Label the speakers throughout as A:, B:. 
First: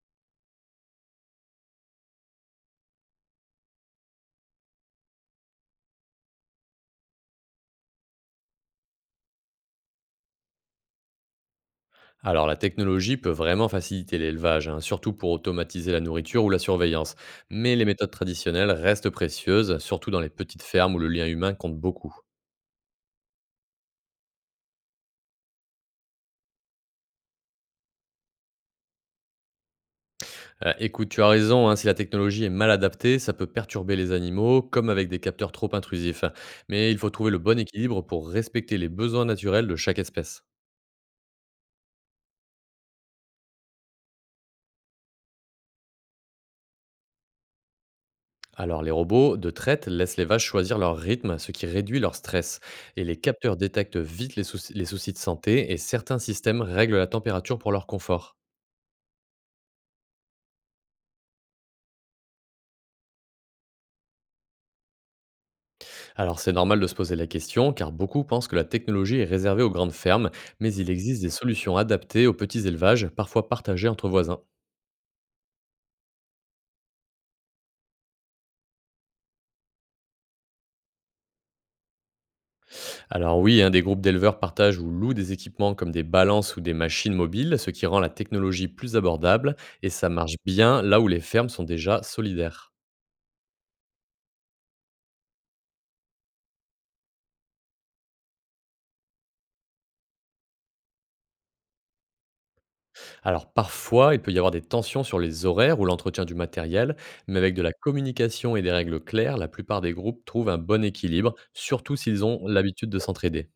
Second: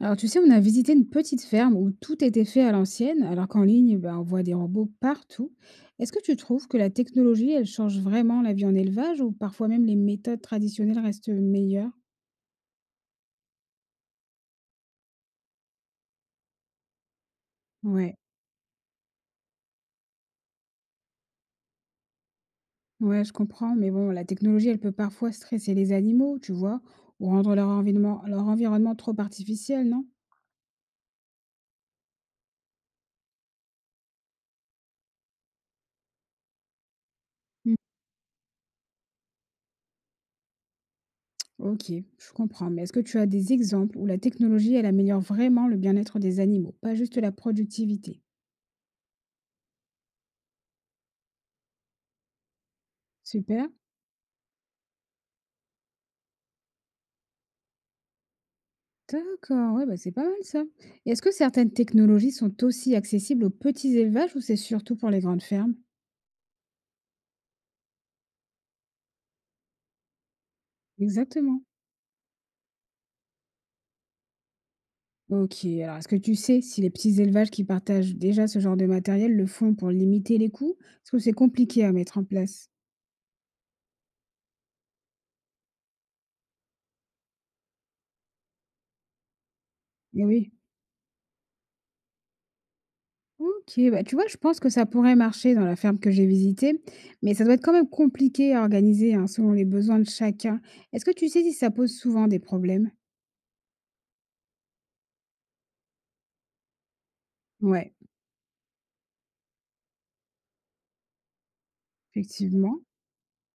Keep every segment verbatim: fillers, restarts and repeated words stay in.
A: Alors, tu sais, on a visité une petite ferme où tout était fait à l'ancienne, alors qu'en ligne, ben, on voit des robots partout. Est-ce que tu trouves que la technologie, elle change vraiment la vie en élevage ou parfois même les méthodes traditionnelles restent meilleures?
B: Alors la technologie peut vraiment faciliter l'élevage, hein, surtout pour automatiser la nourriture ou la surveillance. Mais les méthodes
A: Ouais,
B: traditionnelles restent précieuses, surtout dans les petites fermes où le lien humain compte beaucoup.
A: ouais, je comprends, mais bon, la technologie, elle peut parfois stresser les animaux, tu vois, ou rendre leur environnement, leur environnement trop artificiel, non?
B: Euh, écoute, tu as raison, hein, si la technologie est mal adaptée, ça peut perturber les animaux, comme avec des capteurs trop intrusifs. Mais il faut trouver le bon
A: Mm.
B: équilibre pour respecter les besoins naturels de chaque espèce.
A: Ok, je comprends, mais est-ce que tu as des exemples où la technologie, elle améliore vraiment le bien-être des animaux, pas juste la productivité?
B: Alors, les robots de traite laissent les vaches choisir leur rythme, ce qui réduit leur stress. Et les capteurs
A: Super.
B: détectent vite les soucis, les soucis de santé et certains systèmes règlent la température pour leur confort.
A: D'accord, ouais, bah, c'est pas mal ça. Et est-ce que certaines technologies sont aussi accessibles aux petits élevages ou c'est surtout pour les grandes fermes?
B: Alors, c'est normal de se poser la question, car beaucoup pensent que la technologie est réservée aux grandes fermes, mais il existe des
A: Exactement.
B: solutions adaptées aux petits élevages, parfois partagées entre voisins.
A: Ok, alors est-ce que tu sais si les petits élevages qui partagent déjà ce genre de matériel le font pour limiter les coûts? Parce que c'est compliqué à mettre en place.
B: Alors oui, hein, des groupes d'éleveurs partagent ou louent des équipements comme des balances ou des machines mobiles, ce qui rend la technologie plus abordable, et ça
A: Eh
B: marche
A: oui.
B: bien là où les fermes sont déjà solidaires.
A: Ok, bah tu vois, je pense que ça pourrait marcher dans la ferme que j'ai visitée, mais ça doit être quand même compliqué à organiser hein, selon les besoins de chacun. Est-ce que tu sais si ça pose souvent des problèmes?
B: Alors parfois, il peut y avoir des tensions sur les horaires ou l'entretien du matériel, mais avec de la
A: Ouais,
B: communication et des règles claires, la plupart des groupes trouvent un bon équilibre, surtout s'ils ont
A: effectivement.
B: l'habitude de s'entraider.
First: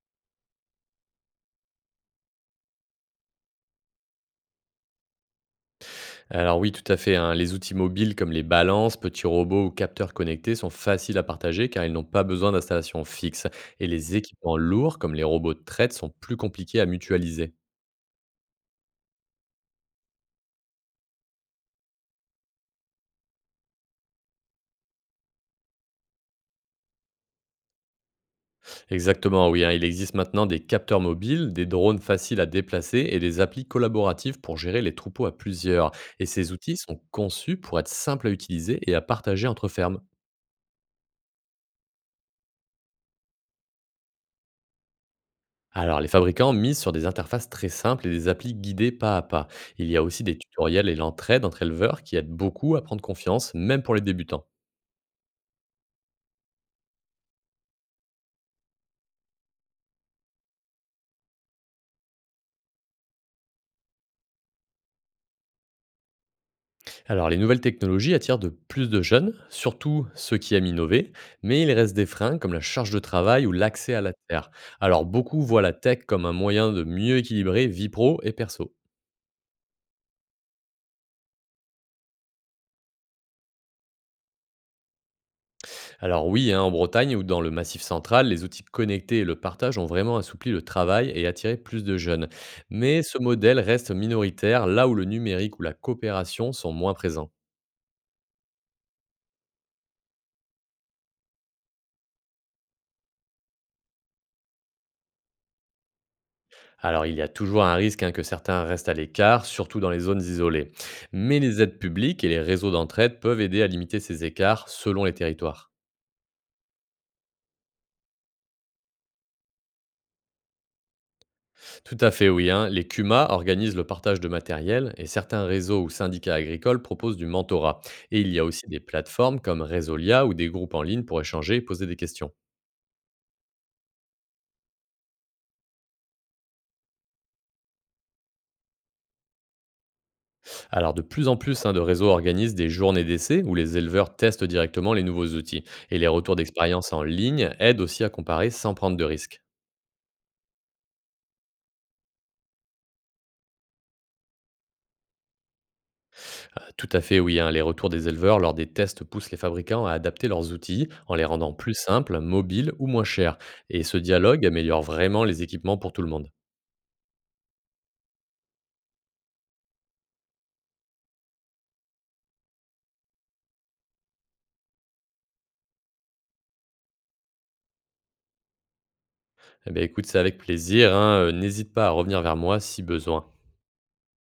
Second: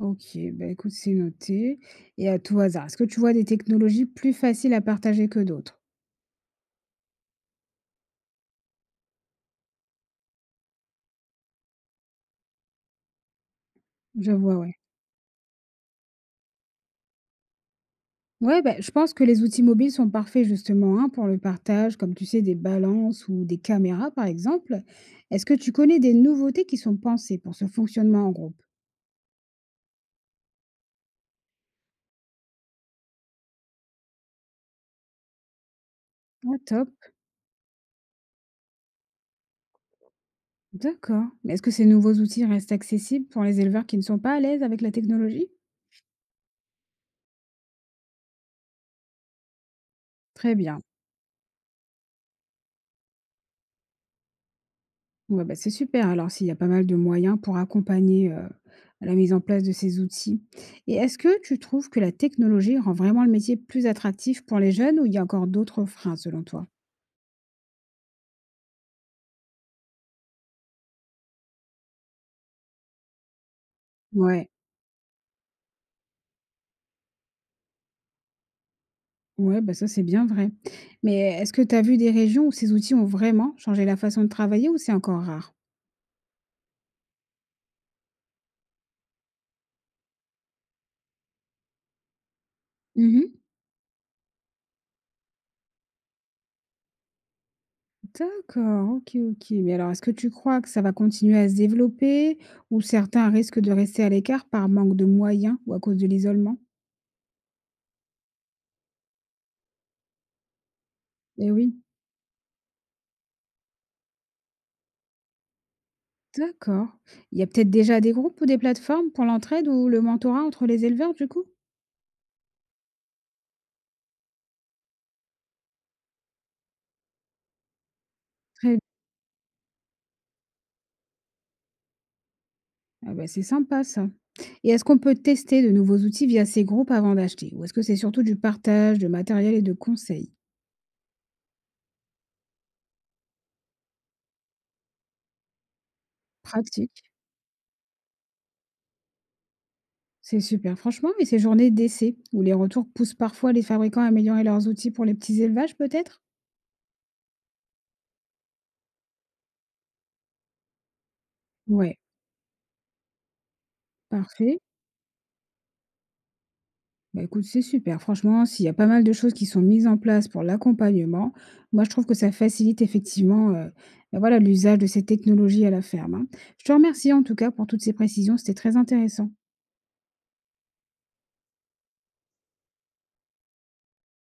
A: OK, bah, écoute, c'est noté et à tout hasard, est-ce que tu vois des technologies plus faciles à partager que d'autres?
B: Alors oui, tout à fait, hein, les outils mobiles comme les balances, petits robots ou capteurs connectés sont faciles à partager car ils n'ont pas besoin d'installation fixe, et les
A: Je
B: équipements
A: vois, ouais.
B: lourds comme les robots de traite sont plus compliqués à mutualiser.
A: Ouais, bah, je pense que les outils mobiles sont parfaits justement, hein, pour le partage, comme tu sais, des balances ou des caméras, par exemple. Est-ce que tu connais des nouveautés qui sont pensées pour ce fonctionnement en groupe?
B: Exactement, oui, hein. Il existe maintenant des capteurs mobiles, des drones faciles à déplacer et des applis collaboratives pour gérer les troupeaux à plusieurs. Et ces
A: Ah,
B: outils
A: top,
B: sont conçus pour être simples à utiliser et à partager entre fermes.
A: d'accord. Mais est-ce que ces nouveaux outils restent accessibles pour les éleveurs qui ne sont pas à l'aise avec la technologie?
B: Alors, les fabricants misent sur des interfaces très simples et des applis guidées pas à pas. Il y a aussi des
A: Très bien.
B: tutoriels et l'entraide entre éleveurs qui aident beaucoup à prendre confiance, même pour les débutants.
A: Ouais, bah, c'est super alors s'il y a pas mal de moyens pour accompagner, heu, la mise en place de ces outils. Et est-ce que tu trouves que la technologie rend vraiment le métier plus attractif pour les jeunes ou il y a encore d'autres freins selon toi?
B: Alors, les nouvelles technologies attirent de plus de jeunes, surtout ceux qui aiment innover, mais il reste des freins comme la charge de travail ou l'accès à la terre.
A: Ouais,
B: Alors, beaucoup voient la tech comme un moyen de mieux équilibrer vie pro et perso.
A: ouais, bah, ça c'est bien vrai. Mais est-ce que tu as vu des régions où ces outils ont vraiment changé la façon de travailler ou c'est encore rare?
B: Alors oui, hein, en Bretagne ou dans le Massif central, les outils connectés et le partage ont vraiment assoupli le travail et attiré plus de jeunes. Mais ce
A: Mmh.
B: modèle reste minoritaire là où le numérique ou la coopération sont moins présents.
A: D'accord, OK, OK. Mais alors est-ce que tu crois que ça va continuer à se développer ou certains risquent de rester à l'écart par manque de moyens ou à cause de l'isolement?
B: Alors, il y a toujours un risque hein, que certains restent à l'écart, surtout dans les zones isolées. Mais
A: Eh
B: les
A: oui.
B: aides publiques et les réseaux d'entraide peuvent aider à limiter ces écarts selon les territoires.
A: D'accord. Il y a peut-être déjà des groupes ou des plateformes pour l'entraide ou le mentorat entre les éleveurs, du coup?
B: Tout à fait, oui, hein, les C U M A organisent le partage de matériel et certains réseaux ou syndicats agricoles proposent du mentorat. Et il y a aussi
A: Très.
B: des plateformes comme Résolia ou des groupes en ligne pour échanger et poser des questions.
A: Ah bah, c'est sympa ça. Et est-ce qu'on peut tester de nouveaux outils via ces groupes avant d'acheter? Ou est-ce que c'est surtout du partage de matériel et de conseils?
B: Alors, de plus en plus hein, de réseaux organisent des journées d'essai où les éleveurs testent directement les nouveaux outils. Et les retours d'expérience en
A: Pratique.
B: ligne aident aussi à comparer sans prendre de risques.
A: C'est super. Franchement, et ces journées d'essai, où les retours poussent parfois les fabricants à améliorer leurs outils pour les petits élevages, peut-être?
B: Euh, tout à fait, oui, hein. Les retours des éleveurs lors des tests poussent les fabricants à adapter leurs outils, en les rendant plus
A: Ouais,
B: simples, mobiles ou moins chers. Et ce dialogue
A: parfait.
B: améliore vraiment les équipements pour tout le monde.
A: Bah, écoute, c'est super. Franchement, s'il y a pas mal de choses qui sont mises en place pour l'accompagnement, moi, je trouve que ça facilite effectivement, heu, bah, voilà, l'usage de ces technologies à la ferme, hein. Je te remercie en tout cas pour toutes ces précisions, c'était très intéressant.
B: Eh bien, écoute, c'est avec plaisir, hein, heu, n'hésite pas à revenir vers moi si besoin.